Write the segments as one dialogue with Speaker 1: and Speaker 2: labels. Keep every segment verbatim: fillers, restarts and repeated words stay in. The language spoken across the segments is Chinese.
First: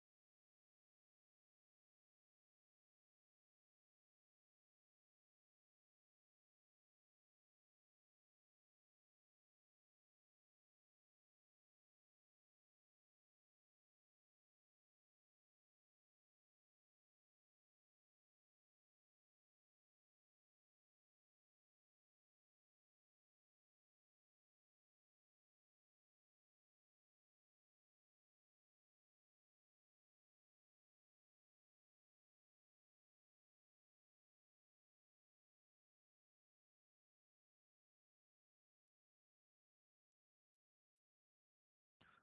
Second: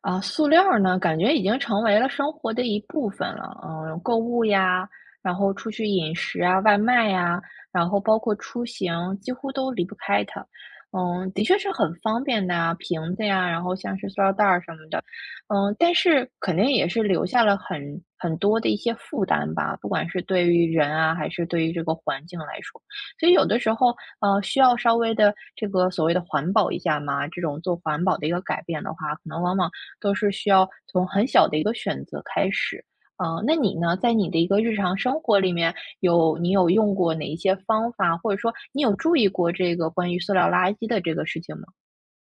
Speaker 1: 啊，塑料儿呢，感觉已经成为了生活的一部分了。嗯，购物呀，然后出去饮食啊，外卖呀，然后包括出行，几乎都离不开它。嗯，的确是很方便的啊，瓶子呀，然后像是塑料袋儿什么的。嗯，但是肯定也是留下了很很多的一些负担吧，不管是对于人啊，还是对于这个环境来说。所以有的时候，呃，需要稍微的这个所谓的环保一下嘛，这种做环保的一个改变的话，可能往往。都是需要从很小的一个选择开始。啊，那你呢，在你的一个日常生活里面，有你有用过哪一些方法，或者说你有注意过这个关于塑料垃圾的这个事情吗？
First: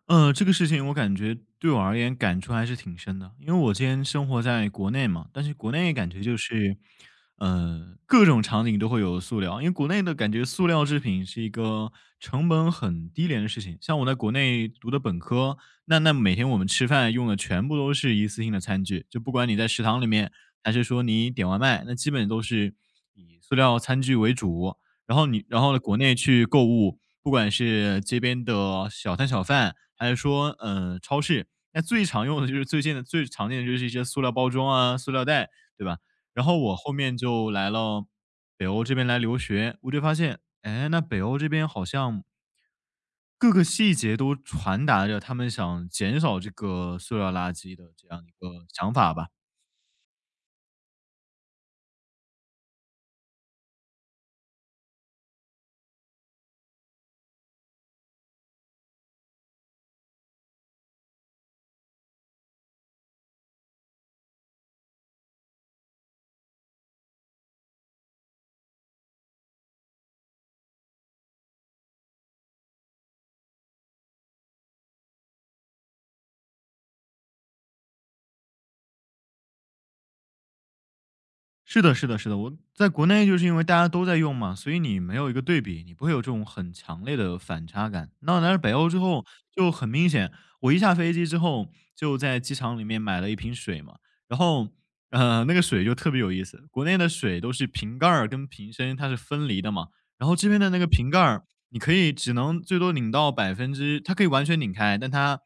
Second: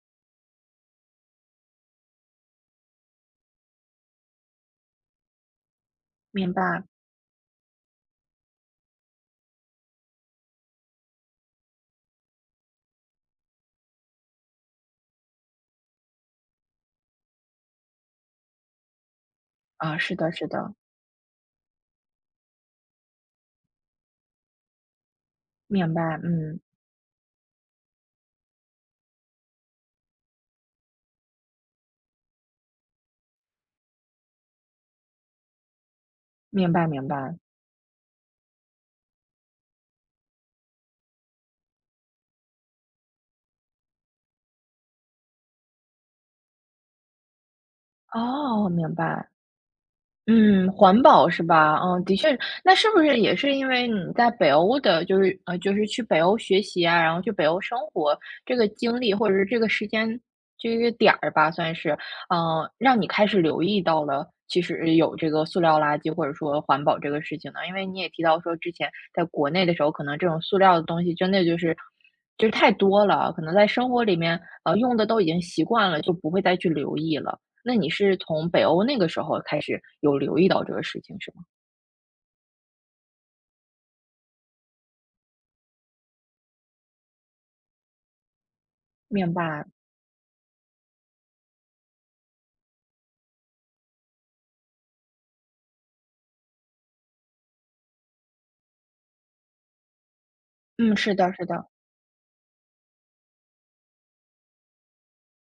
Speaker 2: 呃，这个事情我感觉对我而言感触还是挺深的，因为我今天生活在国内嘛，但是国内感觉就
Speaker 1: 明
Speaker 2: 是，
Speaker 1: 白。
Speaker 2: 呃，各种场景都会有塑料，因为国内的感觉塑料制品是一个成本很低廉的事情。像我在国内读的本科，那那每天我们吃饭用的全部都是一次性的餐具，就不管你在食
Speaker 1: 啊，
Speaker 2: 堂里
Speaker 1: 是的，
Speaker 2: 面，
Speaker 1: 是
Speaker 2: 还
Speaker 1: 的。
Speaker 2: 是说你点外卖，那基本都是以塑料餐具为主。然后你然后呢？
Speaker 1: 明
Speaker 2: 国内
Speaker 1: 白。
Speaker 2: 去
Speaker 1: 嗯，
Speaker 2: 购物，不管是街边的小摊小贩，还是说嗯，超市，那最常用的就是最近的最常见的就是一些塑料包装啊、塑料袋，对吧？然后
Speaker 1: 明
Speaker 2: 我
Speaker 1: 白，
Speaker 2: 后
Speaker 1: 明
Speaker 2: 面
Speaker 1: 白。
Speaker 2: 就来了北欧这边来留学，我就发现，哎，那北欧这边好像各个细节都传达着他们想减少这个塑料垃圾的这样一个
Speaker 1: 哦，明
Speaker 2: 想法
Speaker 1: 白。
Speaker 2: 吧。
Speaker 1: 嗯，环保是吧？嗯，的确，那是不是也是因为你在北欧的，就是呃，就是去北欧学习啊，然后去北欧生活这个经历，或者是这个时间这个点儿吧，算是，嗯、让你开始留意到了，其实有这个塑料垃圾或者说环保这个事情呢？因为你也提到说，之前在国内的时候，可能这种塑料的东西真的就是就是太多了，可能在生活里面呃用的都已经习惯了，就不会再去留意了。那你是从北欧那个时候开始有留意到这个事情是吗？
Speaker 2: 是的，是的，是的。我在国内就是因为大家都在用嘛，所以你没有一个对比，你不会有这种很强烈的反差感。那来了北欧之后
Speaker 1: 明白。
Speaker 2: 就很明显，我一下飞机之后就在机场里面买了一瓶水嘛，然后呃那个水就特别有意思。国内的水都是瓶盖儿跟瓶身它是分离的嘛，然后这边的那个
Speaker 1: 嗯，
Speaker 2: 瓶
Speaker 1: 是
Speaker 2: 盖
Speaker 1: 的，
Speaker 2: 儿
Speaker 1: 是的。
Speaker 2: 你可以只能最多拧到百分之，它可以完全拧开，但它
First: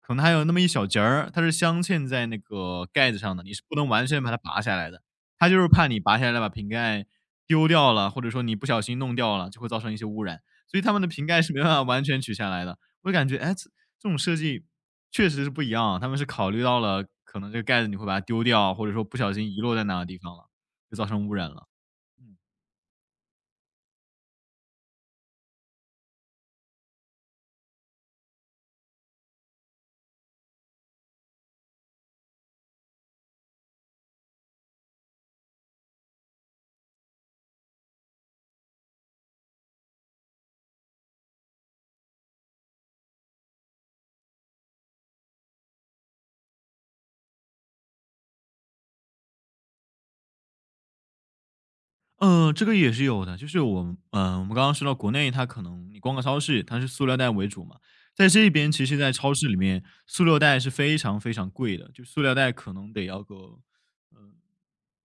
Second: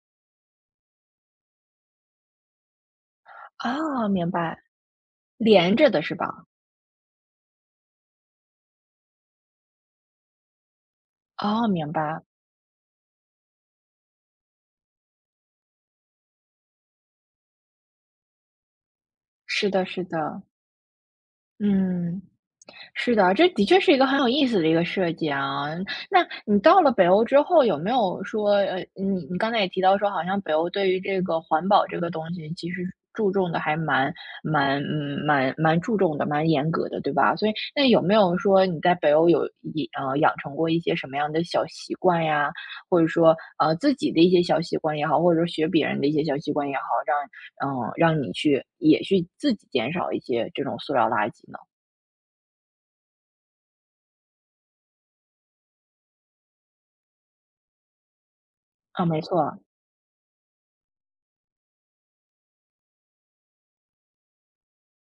Speaker 2: 可能还有那么一小截儿，它是镶嵌在那个盖子上的，你是不能完
Speaker 1: 哦，
Speaker 2: 全
Speaker 1: 明
Speaker 2: 把它
Speaker 1: 白。
Speaker 2: 拔下来的。他就是
Speaker 1: 连
Speaker 2: 怕
Speaker 1: 着
Speaker 2: 你
Speaker 1: 的是
Speaker 2: 拔下来
Speaker 1: 吧？
Speaker 2: 把瓶盖丢掉了，或者说你不小心弄掉了，就会造成一些污染。所以他们的瓶盖是没
Speaker 1: 哦，
Speaker 2: 办法
Speaker 1: 明
Speaker 2: 完全
Speaker 1: 白。
Speaker 2: 取下来的。我就感觉，哎，这这种设计确实是不一样啊，他们是考虑到了可能这个盖子你会把它丢掉，或者说不小心遗
Speaker 1: 是
Speaker 2: 落
Speaker 1: 的，
Speaker 2: 在哪
Speaker 1: 是
Speaker 2: 个地方
Speaker 1: 的。
Speaker 2: 了，就造成污染了。
Speaker 1: 嗯。是的，这的确是一个很有意思的一个设计啊。那你到了北欧之后，有没有说，呃，你你刚才也提到说，好像北欧对于这个环保这个东西，其实注重的还蛮蛮嗯蛮蛮注重的，蛮严格的，对吧？所以那有没有说你在北欧有一呃养成过一些什么样的小习惯呀，或者说呃自己的一些小习惯也好，或者说学别人的一些小习惯也好，让嗯、让你去也去自己减少一些这种塑料垃圾呢？
Speaker 2: 嗯，这个也是有的，就是我们嗯，呃我们刚刚说到国内，它可能你逛个超市，它是塑料袋为主嘛，在这边其实
Speaker 1: 啊，
Speaker 2: 在
Speaker 1: 没
Speaker 2: 超
Speaker 1: 错
Speaker 2: 市里
Speaker 1: 啊。
Speaker 2: 面，塑料袋是非常非常贵的，就塑料袋可能得要个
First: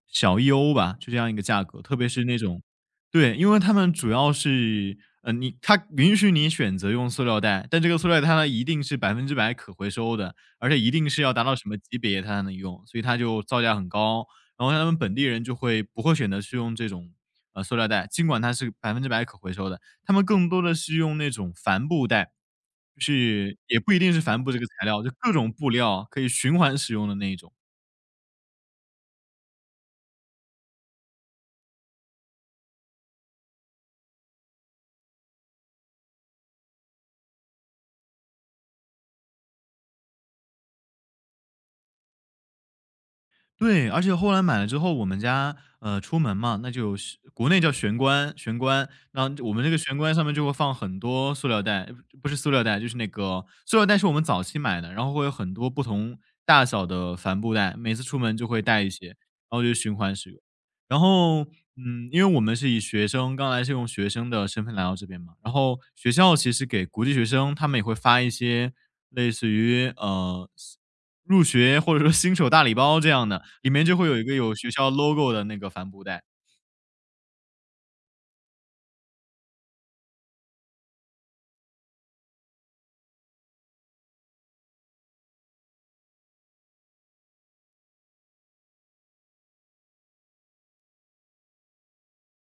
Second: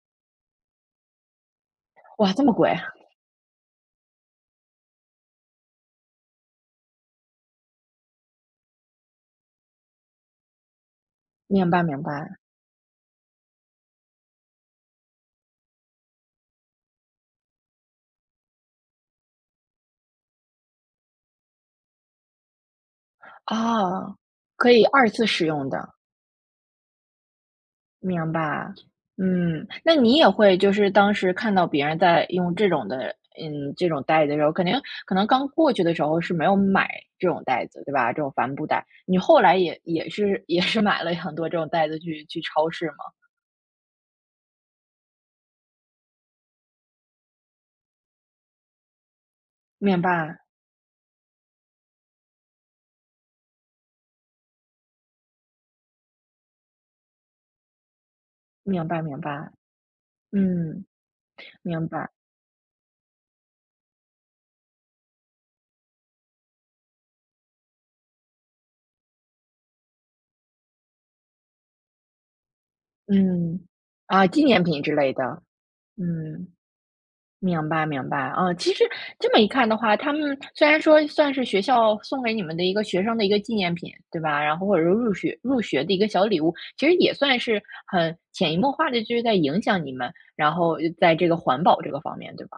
Speaker 2: 小一欧吧，就这样一个价格，特别是
Speaker 1: 哇，
Speaker 2: 那
Speaker 1: 这么
Speaker 2: 种
Speaker 1: 贵。
Speaker 2: 对，因为他们主要是，呃，你它允许你选择用塑料袋，但这个塑料袋它一定是百分之百可回收的，而且一定是要达到什
Speaker 1: 明
Speaker 2: 么
Speaker 1: 白
Speaker 2: 级
Speaker 1: 明
Speaker 2: 别它
Speaker 1: 白。
Speaker 2: 才能用，所以它就造价很高。然后他们本地人就会不会选择去用这种，呃，塑料袋，尽管它是百分之百可回收的，他们更多的是用那种帆布袋，就是也不一定
Speaker 1: 哦，
Speaker 2: 是帆布这个
Speaker 1: 可以
Speaker 2: 材料，
Speaker 1: 二
Speaker 2: 就
Speaker 1: 次
Speaker 2: 各
Speaker 1: 使
Speaker 2: 种
Speaker 1: 用
Speaker 2: 布
Speaker 1: 的，
Speaker 2: 料可以循环使用的那一种。
Speaker 1: 明白。嗯，那你也会就是当时看到别人在用这种的，嗯，这种袋子的时候，肯定可能刚过去的时候是没有买这种袋子，对吧？这种帆布袋，你后来也也是也是买了很多这种袋子去去超市吗？
Speaker 2: 对，而且后来买了之后，我们家呃出门嘛，那就有玄国内叫玄关，玄关，那我们这个玄
Speaker 1: 明
Speaker 2: 关上面
Speaker 1: 白，
Speaker 2: 就会放很多塑料袋，呃不是塑料袋，就是那个塑料袋是我们早期买的，然后会有很多不同大小的帆布袋，每次出门就会带
Speaker 1: 明
Speaker 2: 一
Speaker 1: 白，
Speaker 2: 些，然
Speaker 1: 明白。
Speaker 2: 后就循环使用。
Speaker 1: 嗯，
Speaker 2: 然后，
Speaker 1: 明
Speaker 2: 嗯，
Speaker 1: 白。
Speaker 2: 因为我们是以学生刚来是用学生的身份来到这边嘛，然后学校其实给国际学生，他们也会发一些类似于呃新入学或者说新手大礼包这样的，
Speaker 1: 嗯。
Speaker 2: 里面就会有一
Speaker 1: 啊，
Speaker 2: 个
Speaker 1: 纪
Speaker 2: 有
Speaker 1: 念
Speaker 2: 学
Speaker 1: 品
Speaker 2: 校
Speaker 1: 之类的。
Speaker 2: logo 的那个帆布袋。
Speaker 1: 嗯。明白明白。啊，其实这么一看的话，他们虽然说算是学校送给你们的一个学生的一个纪念品，对吧？然后或者说入学入学的一个小礼物，其实也算是很潜移默化的就是在影响你们，然后在这个环保这个方面，对吧？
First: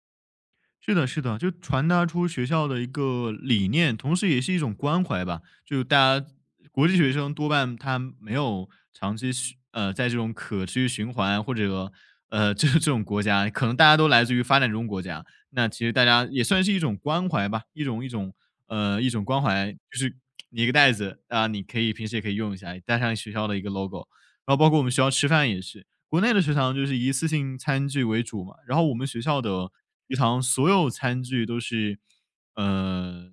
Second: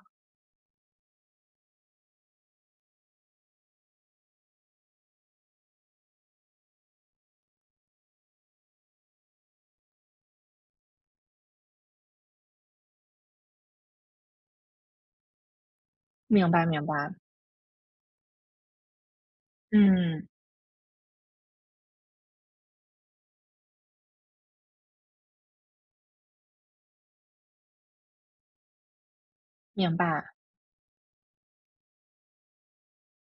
Speaker 2: 是的，是的，就传达出学校的一个理念，同时也是一种关怀吧。就大家国际学生多半他没有长期需呃在这种可持续循环或者呃这这种国家，可能大家都来自于发展中国家。那其实大家也
Speaker 1: 明
Speaker 2: 算
Speaker 1: 白
Speaker 2: 是一
Speaker 1: 明
Speaker 2: 种
Speaker 1: 白。
Speaker 2: 关怀吧，一种一种呃一种关怀，就是
Speaker 1: 嗯，
Speaker 2: 你一个袋子啊，你可以平时也可以用一下，带上学校的一个 logo，然后包括我们学校吃饭也是，国内的食堂就是以一次性餐具为主嘛，然后我们学校的
Speaker 1: 明
Speaker 2: 食
Speaker 1: 白。
Speaker 2: 堂所有餐具都是，呃，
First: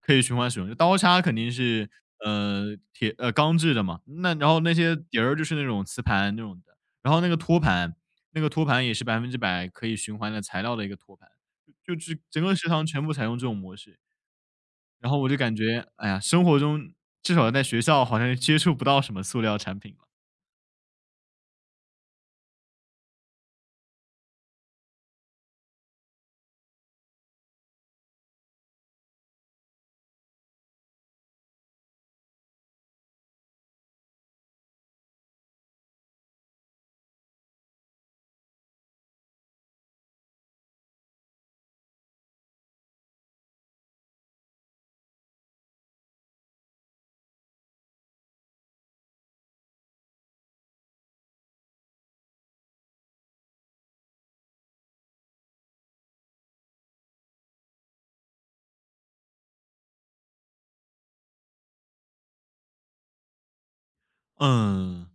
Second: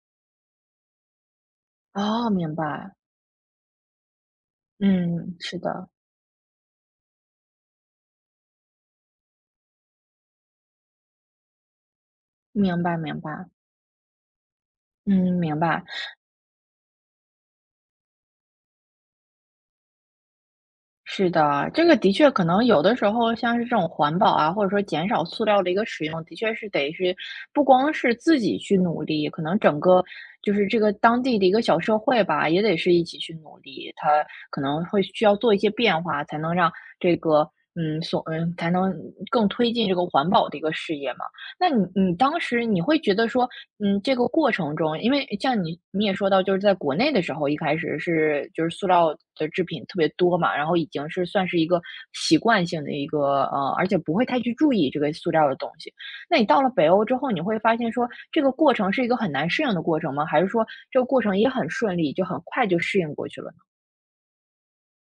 Speaker 2: 可以循环使用，就刀叉肯定是，
Speaker 1: 哦，明
Speaker 2: 呃，
Speaker 1: 白。
Speaker 2: 铁呃，钢制的嘛，那然后那些碟儿
Speaker 1: 嗯，
Speaker 2: 就是
Speaker 1: 是
Speaker 2: 那种
Speaker 1: 的。
Speaker 2: 瓷盘那种的，然后那个托盘，那个托盘也是百分之百可以循环的材料的一个托盘，就就整个食
Speaker 1: 明
Speaker 2: 堂
Speaker 1: 白
Speaker 2: 全部
Speaker 1: 明
Speaker 2: 采用
Speaker 1: 白。
Speaker 2: 这种模式。然后我
Speaker 1: 嗯，
Speaker 2: 就感
Speaker 1: 明白。
Speaker 2: 觉，哎呀，生活中至少在学校好像接触不到什么塑料产品。
Speaker 1: 是的，这个的确可能有的时候像是这种环保啊，或者说减少塑料的一个使用，的确是得是不光是自己去努力，可能整个就是这个当地的一个小社会吧，也得是一起去努力。它可能会需要做一些变化，才能让这个嗯所嗯才能更推进这个环保的一个事业嘛。那你你当时你会觉得说，嗯，这个过程中，因为像你你也说到，就是在国内的时候，一开始是就是塑料的制品特别多嘛，然后已经是算是一个习惯性的一个呃，而且不会太去注意这个塑料的东西。那你到了北欧之后，你会发现说，这个过程是一个很难适应的过程吗？还是说这个过程也很顺利，就很快就适应过去了呢？
Speaker 2: 嗯，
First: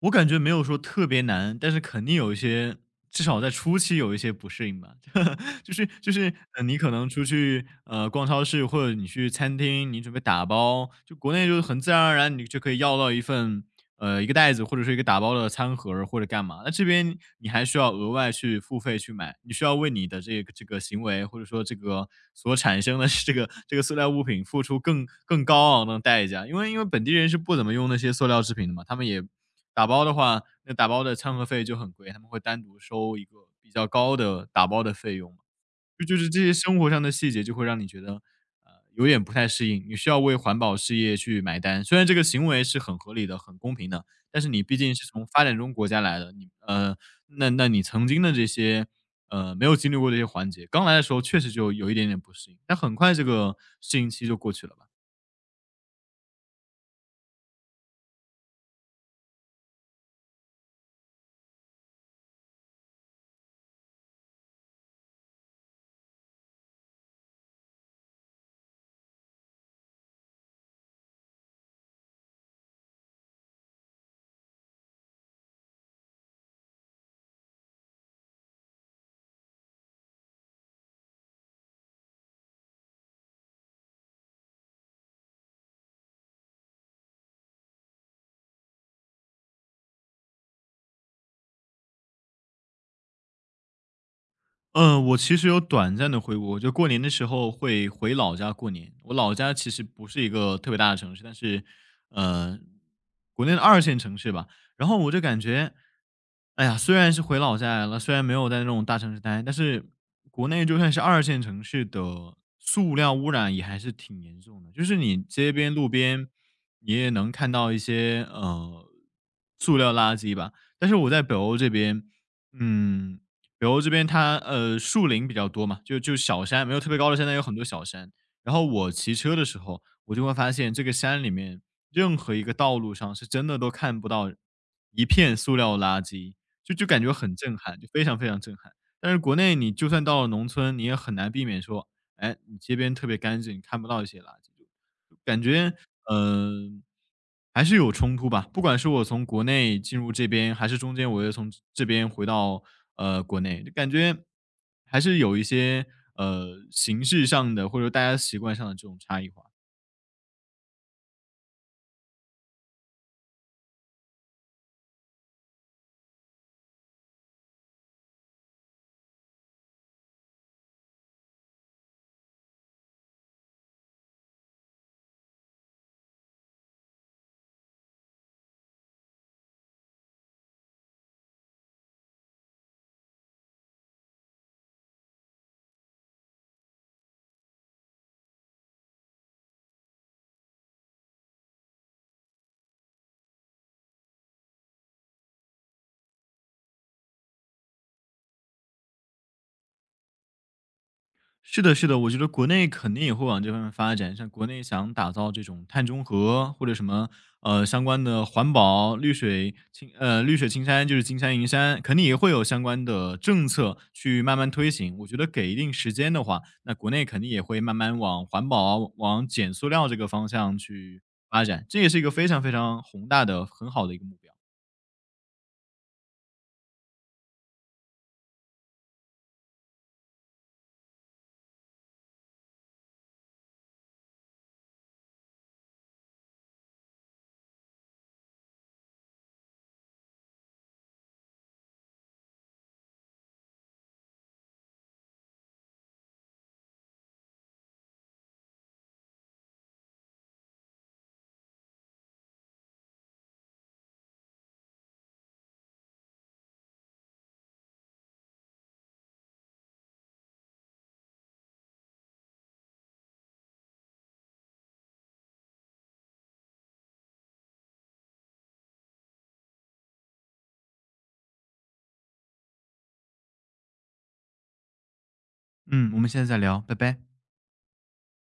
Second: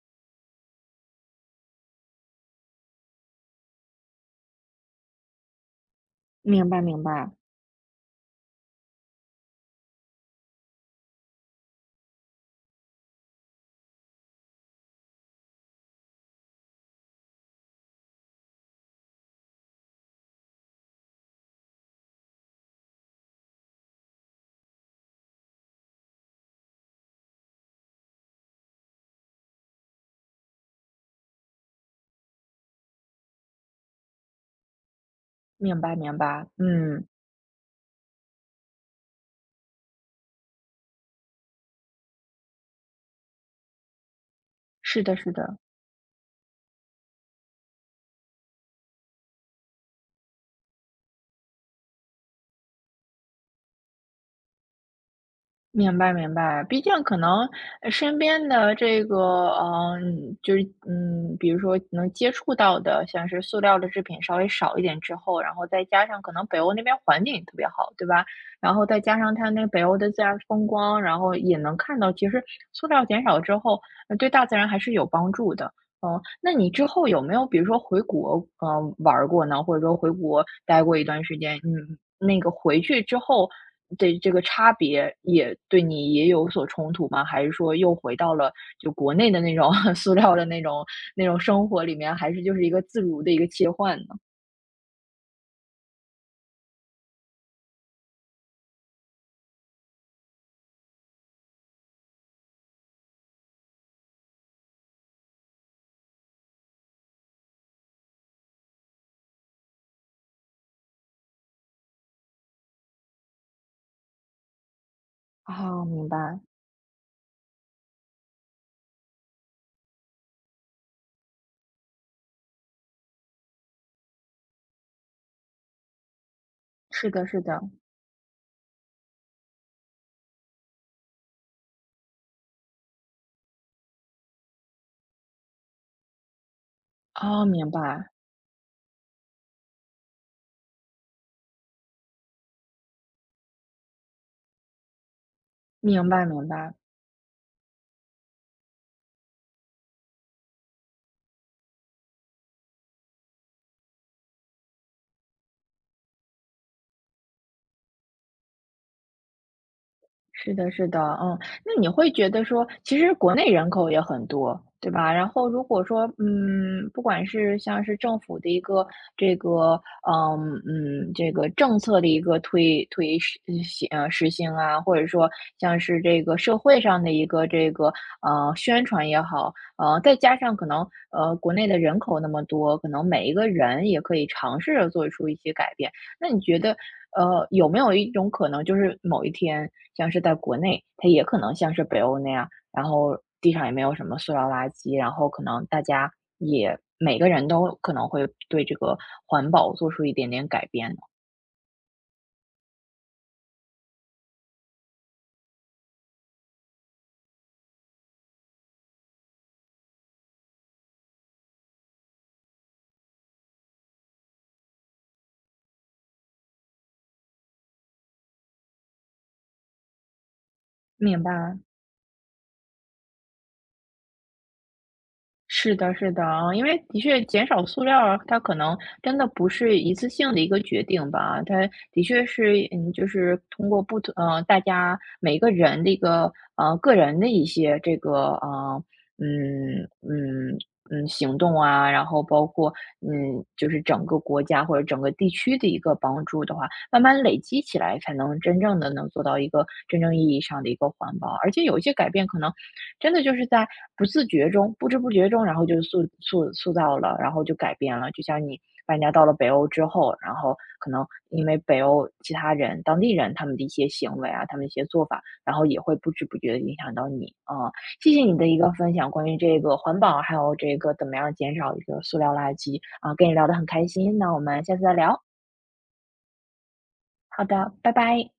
Speaker 2: 我感觉没有说特别难，但是肯定有一些，至少在初期有一些不适应吧。就是就是，呃，
Speaker 1: 明
Speaker 2: 你
Speaker 1: 白
Speaker 2: 可
Speaker 1: 明
Speaker 2: 能出
Speaker 1: 白。
Speaker 2: 去，呃，逛超市或者你去餐厅，你准备打包，就国内就是很自然而然，你就可以要到一份呃，一个袋子或者是一个打包的餐盒儿或者干嘛，那这边你还需要额外去付费去买，你需要为你的这个这个行为，或者说这个所产生的 这个这个塑料物品付出更更高昂的代价，因为因为本地人是不怎么用那些塑料制品的嘛，他们也打包的话，那打包的餐盒费就很贵，他们会单独收一个比较高的打包的费用嘛。
Speaker 1: 明白
Speaker 2: 就
Speaker 1: 明
Speaker 2: 就是这
Speaker 1: 白。
Speaker 2: 些生活上
Speaker 1: 嗯，
Speaker 2: 的细节就会让你觉得，呃，有点不太适应，你需要为环保事业去买单。虽然这个行为是很合理的、很公平的，但是你毕竟
Speaker 1: 是
Speaker 2: 是
Speaker 1: 的
Speaker 2: 从
Speaker 1: 是
Speaker 2: 发展
Speaker 1: 的。
Speaker 2: 中国家来的，你呃，那那你曾经的这些，呃，没有经历过这些环节，刚来的时候确实就有一点点不适应，但很快这个适应期就过去了吧。
Speaker 1: 明白明白，毕竟可能呃身边的这个，嗯，就是嗯，比如说能接触到的，像是塑料的制品稍微少一点之后，然后再加上可能北欧那边环境也特别好，对吧？然后再加上它那北欧的自然风光，然后也能看到，其实塑料减少之后，呃对大自然还是有帮助的。哦，那你之后有没有比如说回国，嗯，玩儿过呢？或者说回国待过一段时间，嗯，那个回去之后的这个差别也对你也有所冲突吗？还是说又回到了就国内的那种 塑料的那种那种生活里面，还是就是一个自如的一个切换呢？
Speaker 2: 嗯，我其实有短暂的回国，就过年的时候会回老家过年。我老家其实不是一个特别大的城市，但是，呃，国内的二线城市吧。然后我就感觉，哎呀，虽然是回老家来了，虽然没有在那种大城市待，但是国内就算是二线城市的塑料污染也还是挺严重的。就是你街边
Speaker 1: 哦，
Speaker 2: 路
Speaker 1: 明
Speaker 2: 边，
Speaker 1: 白。
Speaker 2: 你也能看到一些呃塑料垃圾吧。但是我在北欧这边，嗯，北欧这边它呃树林比较多嘛，就就小山，没有特别
Speaker 1: 是
Speaker 2: 高的
Speaker 1: 的，
Speaker 2: 山，但
Speaker 1: 是
Speaker 2: 有很
Speaker 1: 的。
Speaker 2: 多小山。然后我骑车的时候，我就会发现这个山里面任何一个道路上是真的都看不到一片塑料垃圾，就就感觉很
Speaker 1: 哦，
Speaker 2: 震
Speaker 1: 明
Speaker 2: 撼，就非
Speaker 1: 白，
Speaker 2: 常非常震撼。但是国内你就算到了农村，你也很难避免说，哎，你街边特别干净，你看不到一些垃圾。感觉，
Speaker 1: 明白，明白。
Speaker 2: 嗯、呃还是有冲突吧。不管是我从国内进入这边，还是中间我又从这边回到呃国内，就感觉还是有一些呃形式上的或者大家习惯上的这种差异化。
Speaker 1: 是的，是的。嗯，那你会觉得说，其实国内人口也很多，对吧？然后如果说，嗯，不管是像是政府的一个这个，嗯嗯，这个政策的一个推推实呃行呃实行啊，或者说像是这个社会上的一个这个呃宣传也好，呃，再加上可能呃国内的人口那么多，可能每一个人也可以尝试着做出一些改变。那你觉得呃，有没有一种可能，就是某一天，像是在国内，它也可能像是北欧那样，然后地上也没有什么塑料垃圾，然后可能大家也每个人都可能会对这个环保做出一点点改变呢？
Speaker 2: 是的，是的，我觉得国内肯定也会往这方面发展。像国内想打造这种碳中和，或者什么呃相关的环保、绿水青呃绿水青山，就是金山银山，肯定也会有相关的政策去慢慢推行。我觉得给一定时间的话，那国内肯定也会慢慢往环保、往减塑料这个方向去
Speaker 1: 明
Speaker 2: 发
Speaker 1: 白。
Speaker 2: 展。这也是一个非常非常宏大的、很好的一个目标。
Speaker 1: 是的，是的。啊，因为的确减少塑料啊，它可能真的不是一次性的一个决定吧，它的确是，嗯，就是通过不同，呃，大家每个人的一个，呃，个人的一些这个，呃，嗯嗯嗯，行动啊，然后包括，嗯，就是整个国家或者整个地区的一个帮助的话，慢慢累积起来，才能真正的能做到一个真正意义上的一个环保。而且有一些改变可能真的就是在不自觉中、不知不觉中，然后就塑塑塑造了，然后就改变了。就像你搬家到了北欧之后，然后可能因为北欧其他人、当地人他们的一些行为啊，他们一些做法，然后也会不知不觉的影响到你。啊。谢谢你的一个分享，关于这个环保，还有这个怎么样减少一个塑料垃圾啊，跟你聊得很开心，那我们下次再聊。
Speaker 2: 嗯，我们现在再聊，拜拜。
Speaker 1: 好的，拜拜。